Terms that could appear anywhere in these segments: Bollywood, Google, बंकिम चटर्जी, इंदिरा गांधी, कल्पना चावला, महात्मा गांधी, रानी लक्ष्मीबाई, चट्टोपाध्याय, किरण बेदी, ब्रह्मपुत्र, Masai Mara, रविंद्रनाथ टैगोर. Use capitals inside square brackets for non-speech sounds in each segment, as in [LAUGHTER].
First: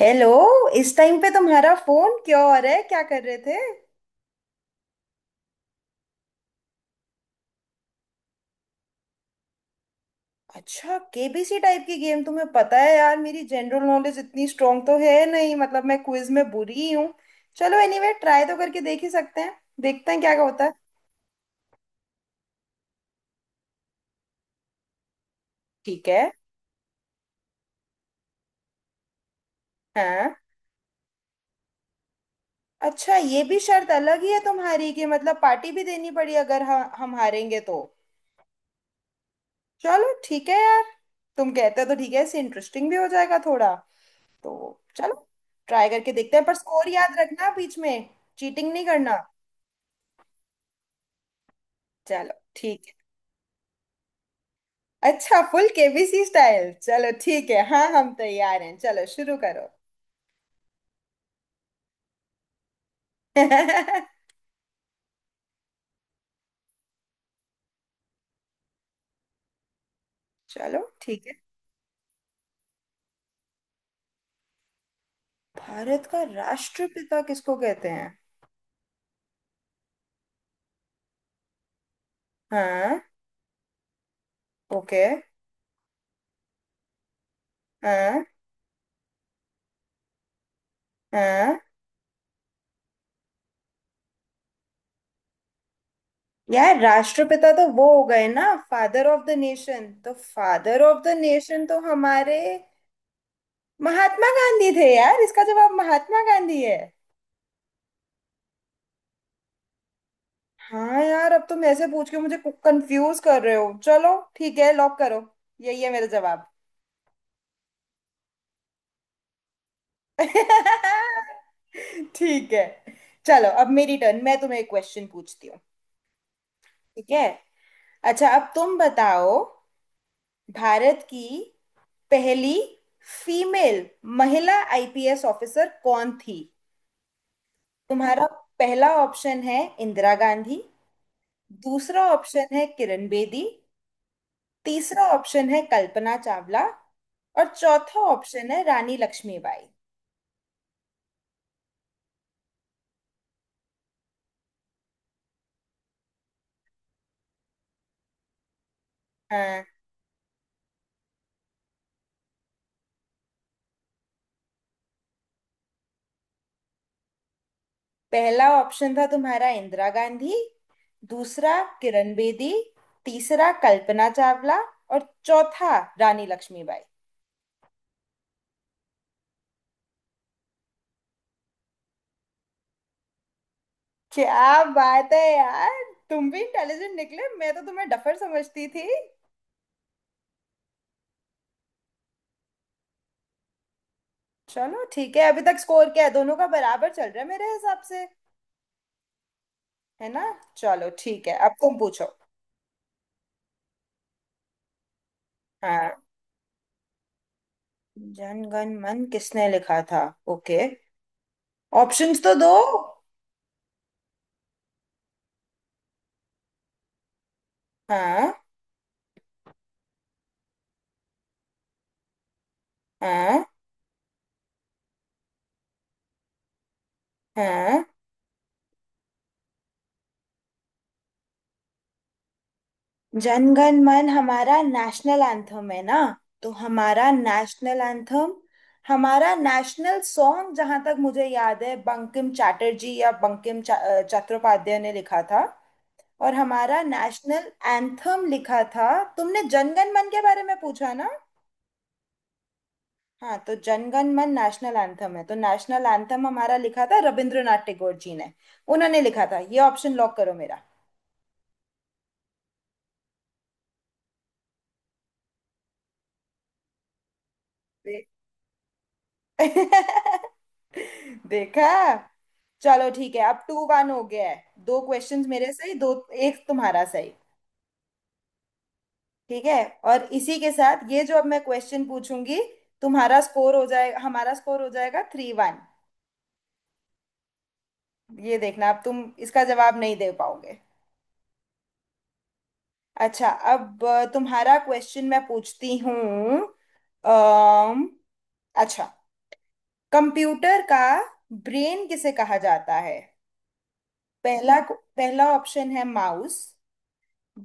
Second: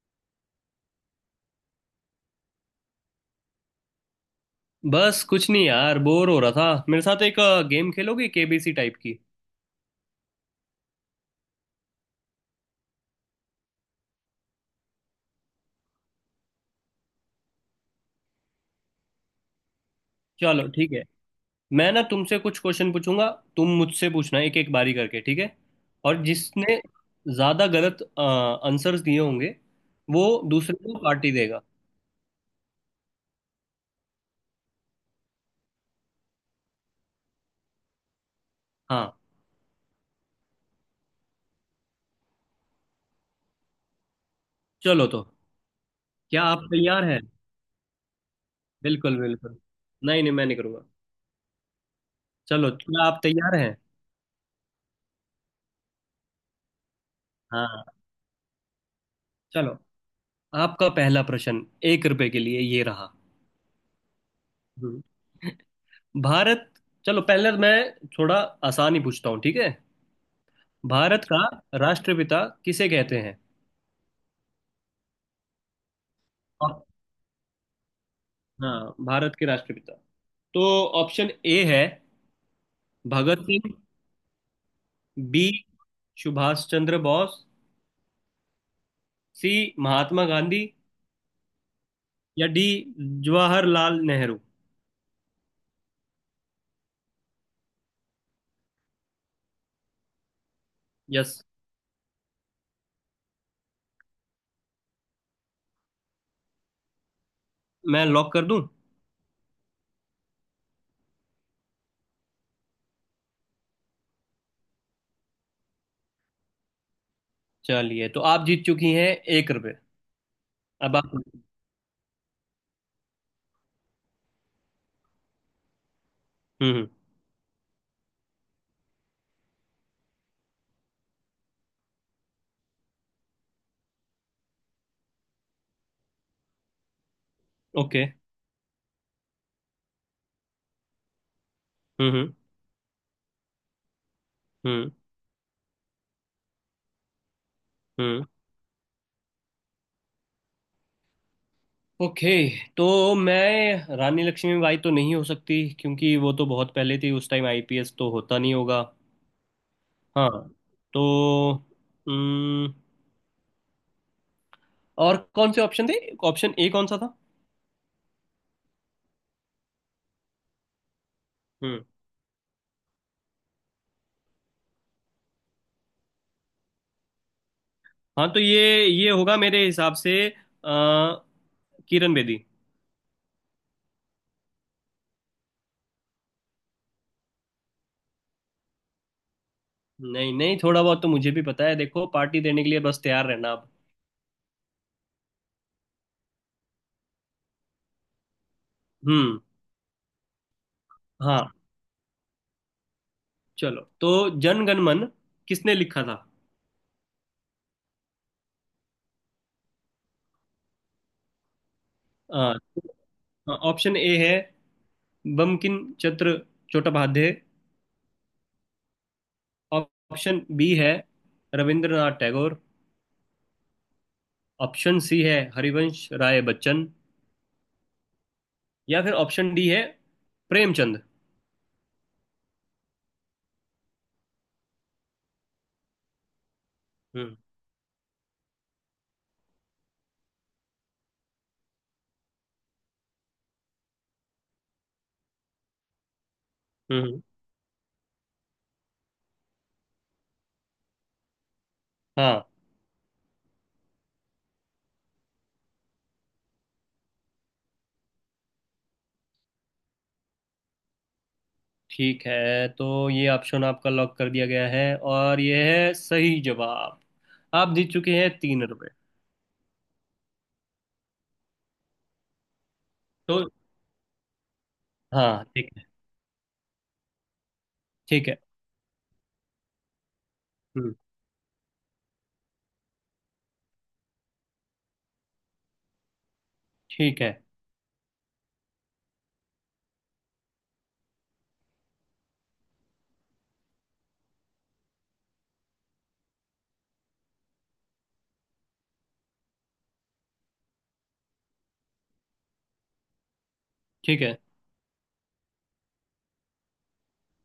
Hello. इस time पे तुम्हारा फोन क्यों आ रहा है, क्या कर रहे थे? बस कुछ नहीं यार, बोर हो रहा था। मेरे साथ एक गेम खेलोगे, केबीसी टाइप की? अच्छा, केबीसी टाइप की गेम। तुम्हें पता है यार, मेरी जनरल नॉलेज इतनी स्ट्रांग तो है नहीं, मतलब मैं क्विज में बुरी ही हूँ। चलो एनीवे ट्राई तो करके देख ही सकते हैं, देखते हैं क्या होता चलो है। ठीक है। मैं ना तुमसे कुछ क्वेश्चन पूछूंगा, तुम मुझसे पूछना, एक एक बारी करके, ठीक है? ठीक है। और जिसने ज्यादा गलत आंसर्स दिए होंगे, वो हाँ। दूसरे को पार्टी देगा। अच्छा, ये भी शर्त अलग ही है तुम्हारी कि मतलब पार्टी भी देनी पड़ी अगर हम हारेंगे तो। हाँ। चलो ठीक है यार, तुम कहते हो तो ठीक है, इससे इंटरेस्टिंग भी हो जाएगा थोड़ा। तो चलो, चलो तो ट्राई करके देखते क्या हैं, पर आप स्कोर तैयार याद हैं? रखना बीच में, चीटिंग नहीं करना। बिल्कुल बिल्कुल। नहीं नहीं, मैं नहीं करूंगा। चलो चलो, ठीक क्या आप तैयार हैं? है। अच्छा फुल केबीसी स्टाइल, चलो ठीक है, हाँ हाँ। हम तैयार हैं, चलो शुरू करो। चलो। आपका पहला प्रश्न, एक रुपए के लिए, ये रहा। [LAUGHS] हम्म। भारत, चलो पहले मैं थोड़ा आसान ही पूछता हूँ, ठीक है? चलो भारत ठीक है। का राष्ट्रपिता किसे कहते हैं? भारत का और- राष्ट्रपिता किसको कहते हैं? हाँ, भारत के राष्ट्रपिता। तो ऑप्शन ए है हाँ। भगत सिंह। ओके। बी, सुभाष चंद्र बोस। हाँ। सी, महात्मा गांधी। हाँ। या डी, जवाहरलाल नेहरू। यार, राष्ट्रपिता तो वो हो गए ना, फादर ऑफ द नेशन। तो father of the yes. Nation तो हमारे महात्मा गांधी थे यार। इसका जवाब महात्मा गांधी है। मैं लॉक कर दूं? हाँ यार, अब तुम ऐसे पूछ के मुझे कंफ्यूज कर रहे हो। चलो ठीक है, लॉक करो, यही है मेरा जवाब। चलिए, तो आप जीत चुकी हैं 1 रुपये। [LAUGHS] अब आप। ठीक है, चलो अब मेरी टर्न, मैं तुम्हें एक क्वेश्चन पूछती हूँ। हम्म, ठीक है। अच्छा, अब तुम बताओ, भारत की पहली फीमेल महिला आईपीएस ऑफिसर कौन थी? ओके। तुम्हारा पहला ऑप्शन है इंदिरा गांधी, दूसरा हम्म ऑप्शन है किरण बेदी, हम्म तीसरा ऑप्शन है कल्पना चावला, और चौथा हम्म ऑप्शन है रानी लक्ष्मीबाई। ओके, तो मैं रानी लक्ष्मीबाई तो नहीं हो सकती, क्योंकि वो तो बहुत पहले थी, उस टाइम आईपीएस तो होता नहीं होगा। हाँ, हाँ। तो हम्म, और कौन से ऑप्शन थे? ऑप्शन ए कौन सा था? पहला ऑप्शन था तुम्हारा इंदिरा गांधी, दूसरा हम्म। किरण बेदी, तीसरा कल्पना चावला, और चौथा रानी लक्ष्मीबाई। हाँ, तो ये होगा मेरे हिसाब से किरण बेदी। क्या बात है यार, तुम भी इंटेलिजेंट निकले, मैं तो तुम्हें डफर समझती थी। नहीं नहीं, थोड़ा बहुत तो मुझे भी पता है। देखो, पार्टी देने के लिए बस तैयार रहना अब। चलो ठीक है, अभी तक स्कोर क्या है, दोनों का बराबर चल रहा है मेरे हिसाब से, हम्म। है ना? चलो ठीक है, हाँ, अब तुम पूछो। चलो, तो जन गण मन किसने हाँ। लिखा था? जन गण मन किसने लिखा था? ओके, ऑप्शंस तो दो। अ, ऑप्शन ए है बंकिम चंद्र चट्टोपाध्याय। हाँ। ऑप्शन बी है रविंद्रनाथ टैगोर। हाँ। ऑप्शन सी है हरिवंश राय बच्चन। हाँ। या फिर ऑप्शन डी है प्रेमचंद। जनगण मन हमारा नेशनल एंथम है ना, तो हमारा हम्म। नेशनल एंथम, हमारा नेशनल सॉन्ग जहां तक मुझे याद है बंकिम चटर्जी या चट्टोपाध्याय ने लिखा था। और हमारा हम्म। नेशनल एंथम लिखा था, तुमने जनगण मन के बारे में पूछा ना? हाँ, हाँ, तो जनगण मन नेशनल एंथम है, तो नेशनल एंथम हमारा लिखा था रविंद्रनाथ टैगोर जी ने, उन्होंने लिखा था। ये ऑप्शन लॉक करो मेरा। ठीक है। तो ये ऑप्शन आपका लॉक कर दिया गया है, और ये है सही जवाब। आप जीत चुके हैं 3 रुपए। [LAUGHS] देखा, चलो ठीक है, अब तो टू वन हो गया है। दो क्वेश्चंस हाँ, मेरे ठीक सही, है। दो। एक तुम्हारा सही। ठीक है। ठीक है। और इसी के साथ हम्म। ये जो अब मैं क्वेश्चन पूछूंगी, तुम्हारा स्कोर हो जाएगा, हमारा स्कोर हो जाएगा थ्री वन। ठीक है। ये देखना, अब तुम इसका जवाब नहीं दे पाओगे। अच्छा, अब तुम्हारा क्वेश्चन मैं पूछती हूँ। अम, अच्छा, कंप्यूटर का ब्रेन किसे कहा जाता है? ठीक है। पहला पहला ऑप्शन है माउस,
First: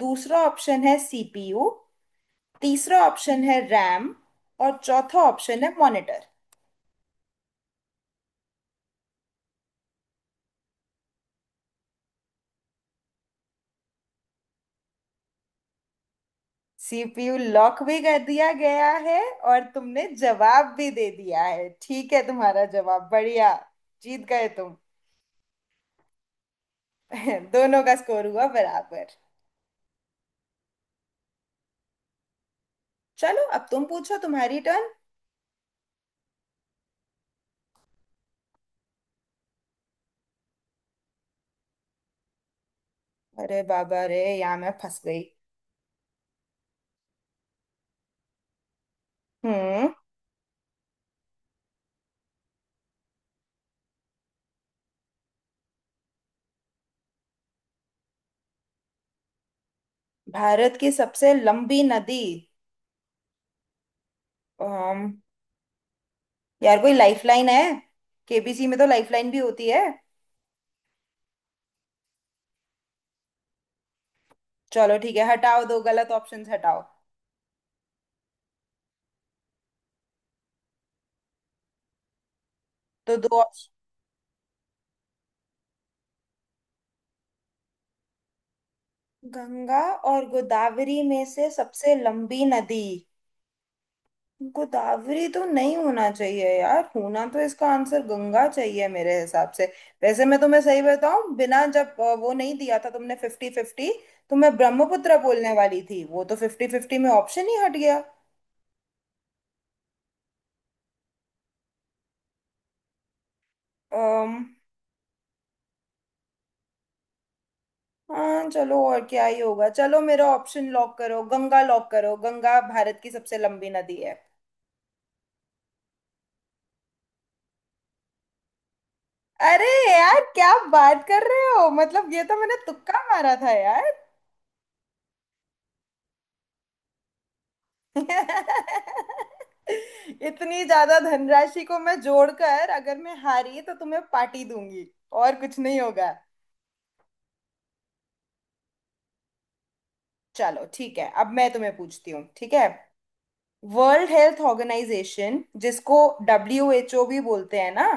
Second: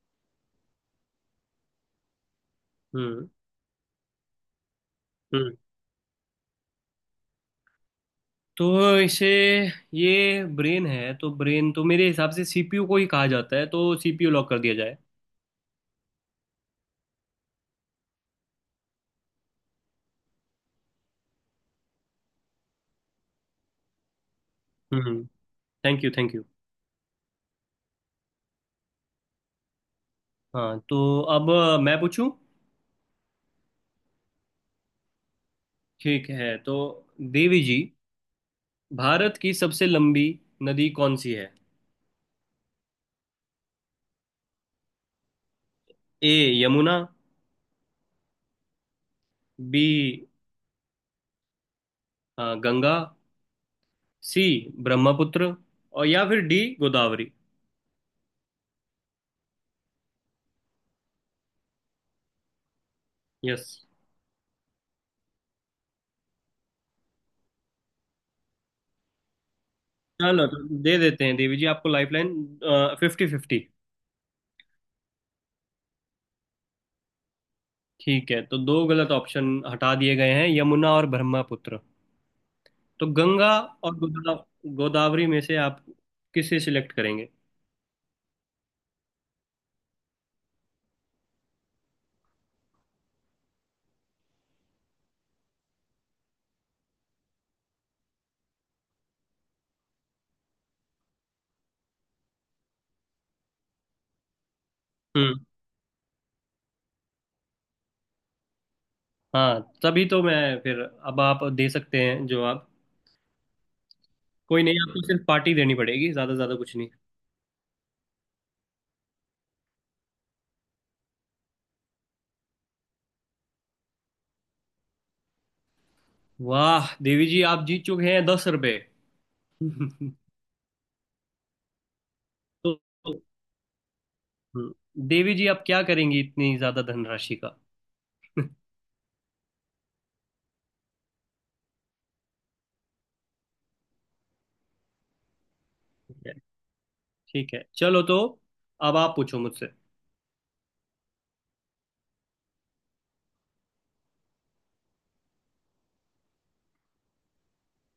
दूसरा ऑप्शन है सीपीयू, तीसरा हम्म। ऑप्शन है रैम, और चौथा हम्म। ऑप्शन है मॉनिटर। तो इसे, ये ब्रेन है, तो ब्रेन तो मेरे हिसाब से सीपीयू को ही कहा जाता है, तो सीपीयू लॉक कर दिया जाए। सीपीयू लॉक भी कर दिया गया है और तुमने जवाब भी दे दिया है, ठीक है तुम्हारा जवाब, बढ़िया, जीत गए तुम। हम्म। Thank you thank you. [LAUGHS] दोनों का स्कोर हुआ बराबर। हाँ, तो अब मैं पूछूं? चलो अब तुम पूछो, तुम्हारी टर्न। ठीक है, तो देवी जी, भारत की सबसे लंबी नदी कौन सी है? अरे बाबा रे, यहाँ मैं फंस गई। A, Yamuna. B, hmm. Ganga. C, ब्रह्मपुत्र। और या फिर डी, गोदावरी। भारत की सबसे लंबी नदी। यस। अम, यार, कोई लाइफलाइन है? केबीसी में तो लाइफलाइन भी होती है। चलो, तो दे देते हैं देवी जी आपको लाइफलाइन, फिफ्टी फिफ्टी। चलो ठीक है, हटाओ, दो गलत ऑप्शंस हटाओ। ठीक है, तो दो गलत ऑप्शन हटा दिए गए हैं, यमुना और ब्रह्मपुत्र। तो तो दो गंगा ऑप्शन, और गोदावरी में से आप किसे सिलेक्ट करेंगे? गंगा और गोदावरी में से सबसे लंबी नदी, गोदावरी तो नहीं होना चाहिए यार, होना तो इसका आंसर गंगा चाहिए मेरे हिसाब से। वैसे मैं तुम्हें सही बताऊं, बिना जब वो नहीं दिया था तुमने फिफ्टी फिफ्टी, तो मैं ब्रह्मपुत्र हम्म। बोलने वाली थी, वो तो फिफ्टी फिफ्टी में ऑप्शन ही हट गया। हाँ, तभी तो मैं फिर। अब आप दे सकते हैं जो आप। अम्म कोई नहीं, आपको सिर्फ पार्टी देनी पड़ेगी, ज्यादा ज्यादा कुछ नहीं। हाँ चलो, और क्या ही होगा, चलो मेरा ऑप्शन लॉक करो, गंगा लॉक करो, गंगा भारत की सबसे लंबी नदी है। वाह देवी जी, आप जीत चुके हैं 10 रुपये। अरे [LAUGHS] यार, क्या बात कर रहे हो, मतलब ये तो मैंने तो तुक्का मारा था यार। हम्म, देवी जी, आप क्या करेंगी इतनी ज्यादा धनराशि का? [LAUGHS] ठीक [LAUGHS] इतनी ज्यादा धनराशि को मैं जोड़कर अगर मैं हारी तो तुम्हें पार्टी दूंगी, और कुछ नहीं होगा। है। ठीक है। चलो, तो अब आप पूछो मुझसे। चलो ठीक है, अब मैं तुम्हें पूछती हूँ, ठीक है। वर्ल्ड हेल्थ ऑर्गेनाइजेशन जिसको डब्ल्यू एच ओ भी बोलते हैं ना,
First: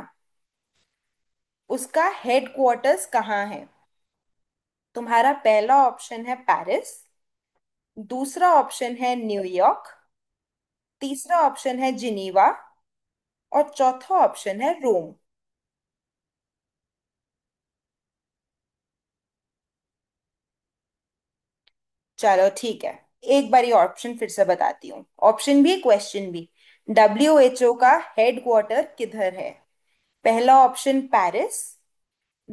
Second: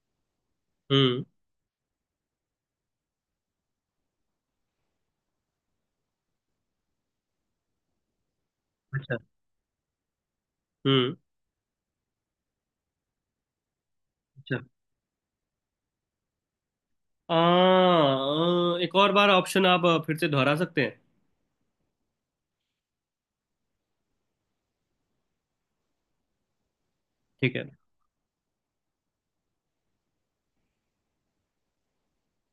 हम्म। उसका हेडक्वार्टर्स कहाँ है? तुम्हारा पहला ऑप्शन है पेरिस, दूसरा ऑप्शन है अच्छा। न्यूयॉर्क, हम्म। तीसरा ऑप्शन है जिनीवा, और चौथा ऑप्शन है रोम। आ, आ, एक और बार ऑप्शन आप फिर से दोहरा सकते हैं? चलो ठीक है, एक बारी ऑप्शन फिर से बताती हूँ, ऑप्शन भी क्वेश्चन भी। डब्ल्यू ठीक एच है। ओ का हेडक्वार्टर किधर है? पहला ऑप्शन पेरिस,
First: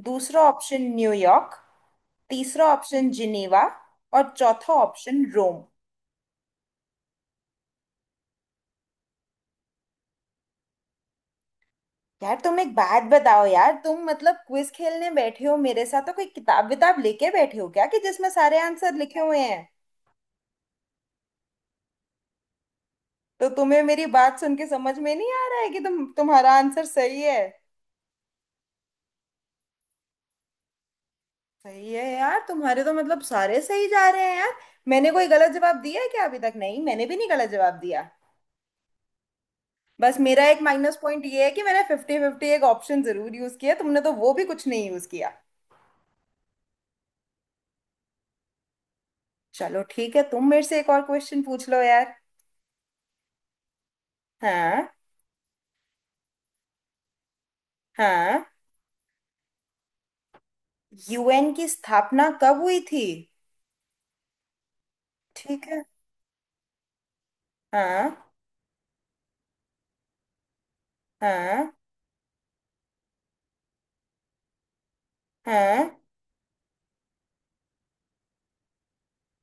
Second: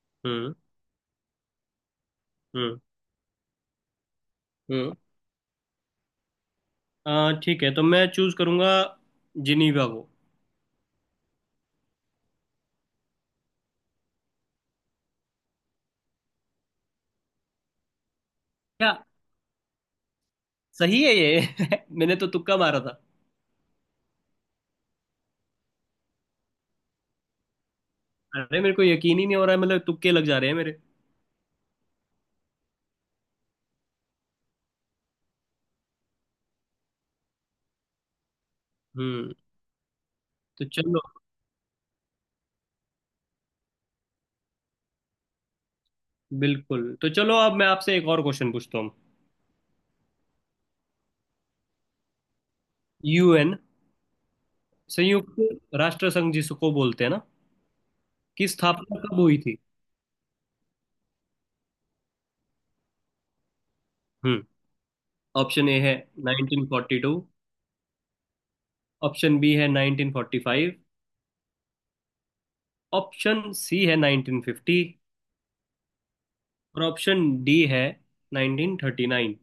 दूसरा हम्म। ऑप्शन न्यूयॉर्क, तीसरा हम्म। ऑप्शन जिनेवा, और चौथा हम्म। ऑप्शन रोम। ठीक है, तो मैं चूज करूंगा जिनीवा को। यार तुम एक बात बताओ यार, तुम मतलब क्विज खेलने बैठे हो मेरे साथ तो कोई किताब विताब लेके बैठे हो क्या, कि जिसमें सारे क्या? आंसर लिखे हुए हैं? सही है ये। [LAUGHS] मैंने तो तुक्का मारा था। तो तुम्हें मेरी बात सुन के समझ में नहीं आ रहा है कि तुम्हारा आंसर सही है। अरे मेरे को यकीन ही नहीं हो रहा है, मतलब तुक्के लग जा रहे हैं मेरे। सही है यार, तुम्हारे तो मतलब सारे सही जा रहे हैं यार। मैंने कोई गलत जवाब दिया है क्या अभी तक? नहीं, मैंने भी नहीं गलत जवाब दिया। हम्म। बस मेरा एक तो माइनस चलो, पॉइंट ये है कि मैंने फिफ्टी फिफ्टी एक ऑप्शन जरूर यूज किया, तुमने तो वो भी कुछ नहीं यूज किया। बिल्कुल। तो चलो, अब मैं आपसे एक और क्वेश्चन पूछता हूँ। चलो ठीक है, तुम मेरे से एक और क्वेश्चन पूछ लो यार। यूएन, हाँ। संयुक्त राष्ट्र संघ जिसको बोलते हैं ना, हाँ। की स्थापना कब हुई थी? यूएन की स्थापना कब हुई थी? हम्म। ठीक ऑप्शन ए है। है 1942। हाँ। ऑप्शन बी है 1945। हाँ। ऑप्शन सी है 1950। हाँ। और ऑप्शन डी है 1939।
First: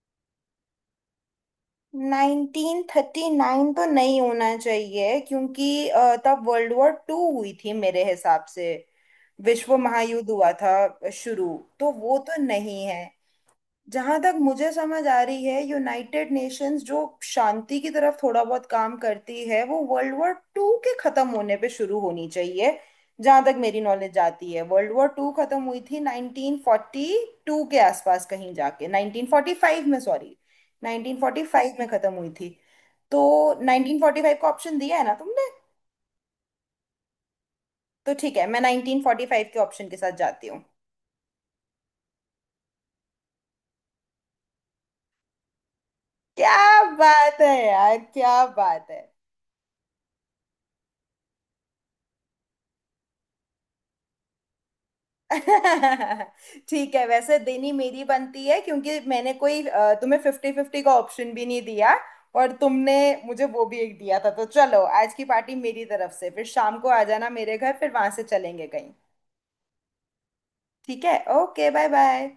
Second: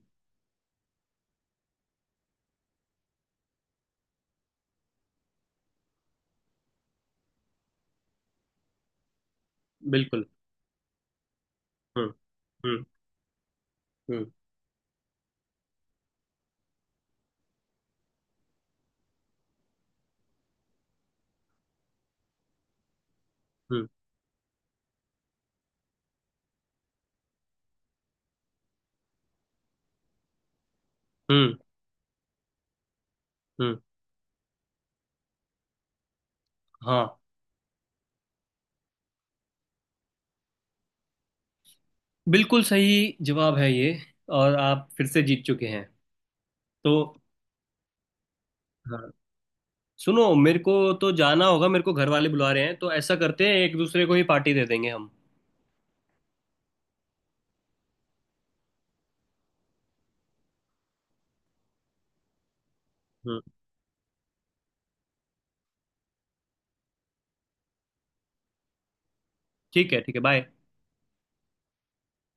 1939 तो नहीं होना चाहिए क्योंकि तब वर्ल्ड वॉर टू हुई थी मेरे हिसाब से, विश्व बिल्कुल। महायुद्ध हुआ था शुरू, तो हम्म। वो तो नहीं हम्म। है। जहां हम्म। तक मुझे समझ आ रही है, यूनाइटेड नेशंस जो शांति की तरफ थोड़ा बहुत काम करती है, वो वर्ल्ड वॉर टू के खत्म होने पे शुरू होनी चाहिए। जहां तक मेरी हम्म। नॉलेज जाती है, वर्ल्ड वॉर टू खत्म हुई थी 1942 के आसपास कहीं जाके, 1945 में, सॉरी, हम्म। 1945 में खत्म हुई थी। तो हम्म, 1945 का ऑप्शन दिया है ना तुमने? हाँ, तो ठीक है, मैं 1945 के ऑप्शन के साथ जाती हूँ। बिल्कुल सही जवाब है ये, और आप फिर से जीत चुके हैं। क्या तो बात है यार, क्या बात है। हाँ, सुनो, मेरे को तो जाना होगा, मेरे को घर वाले बुला रहे हैं, तो ऐसा करते हैं, एक दूसरे को ही पार्टी दे देंगे हम। [LAUGHS] ठीक है, वैसे देनी मेरी बनती है क्योंकि मैंने कोई तुम्हें फिफ्टी फिफ्टी का ऑप्शन भी नहीं दिया, और तुमने हम्म। मुझे वो भी एक दिया था। तो चलो आज की पार्टी मेरी तरफ से, फिर शाम को आ जाना मेरे घर, फिर वहां से चलेंगे कहीं। ठीक है। ठीक है। बाय। ठीक है, ओके बाय बाय।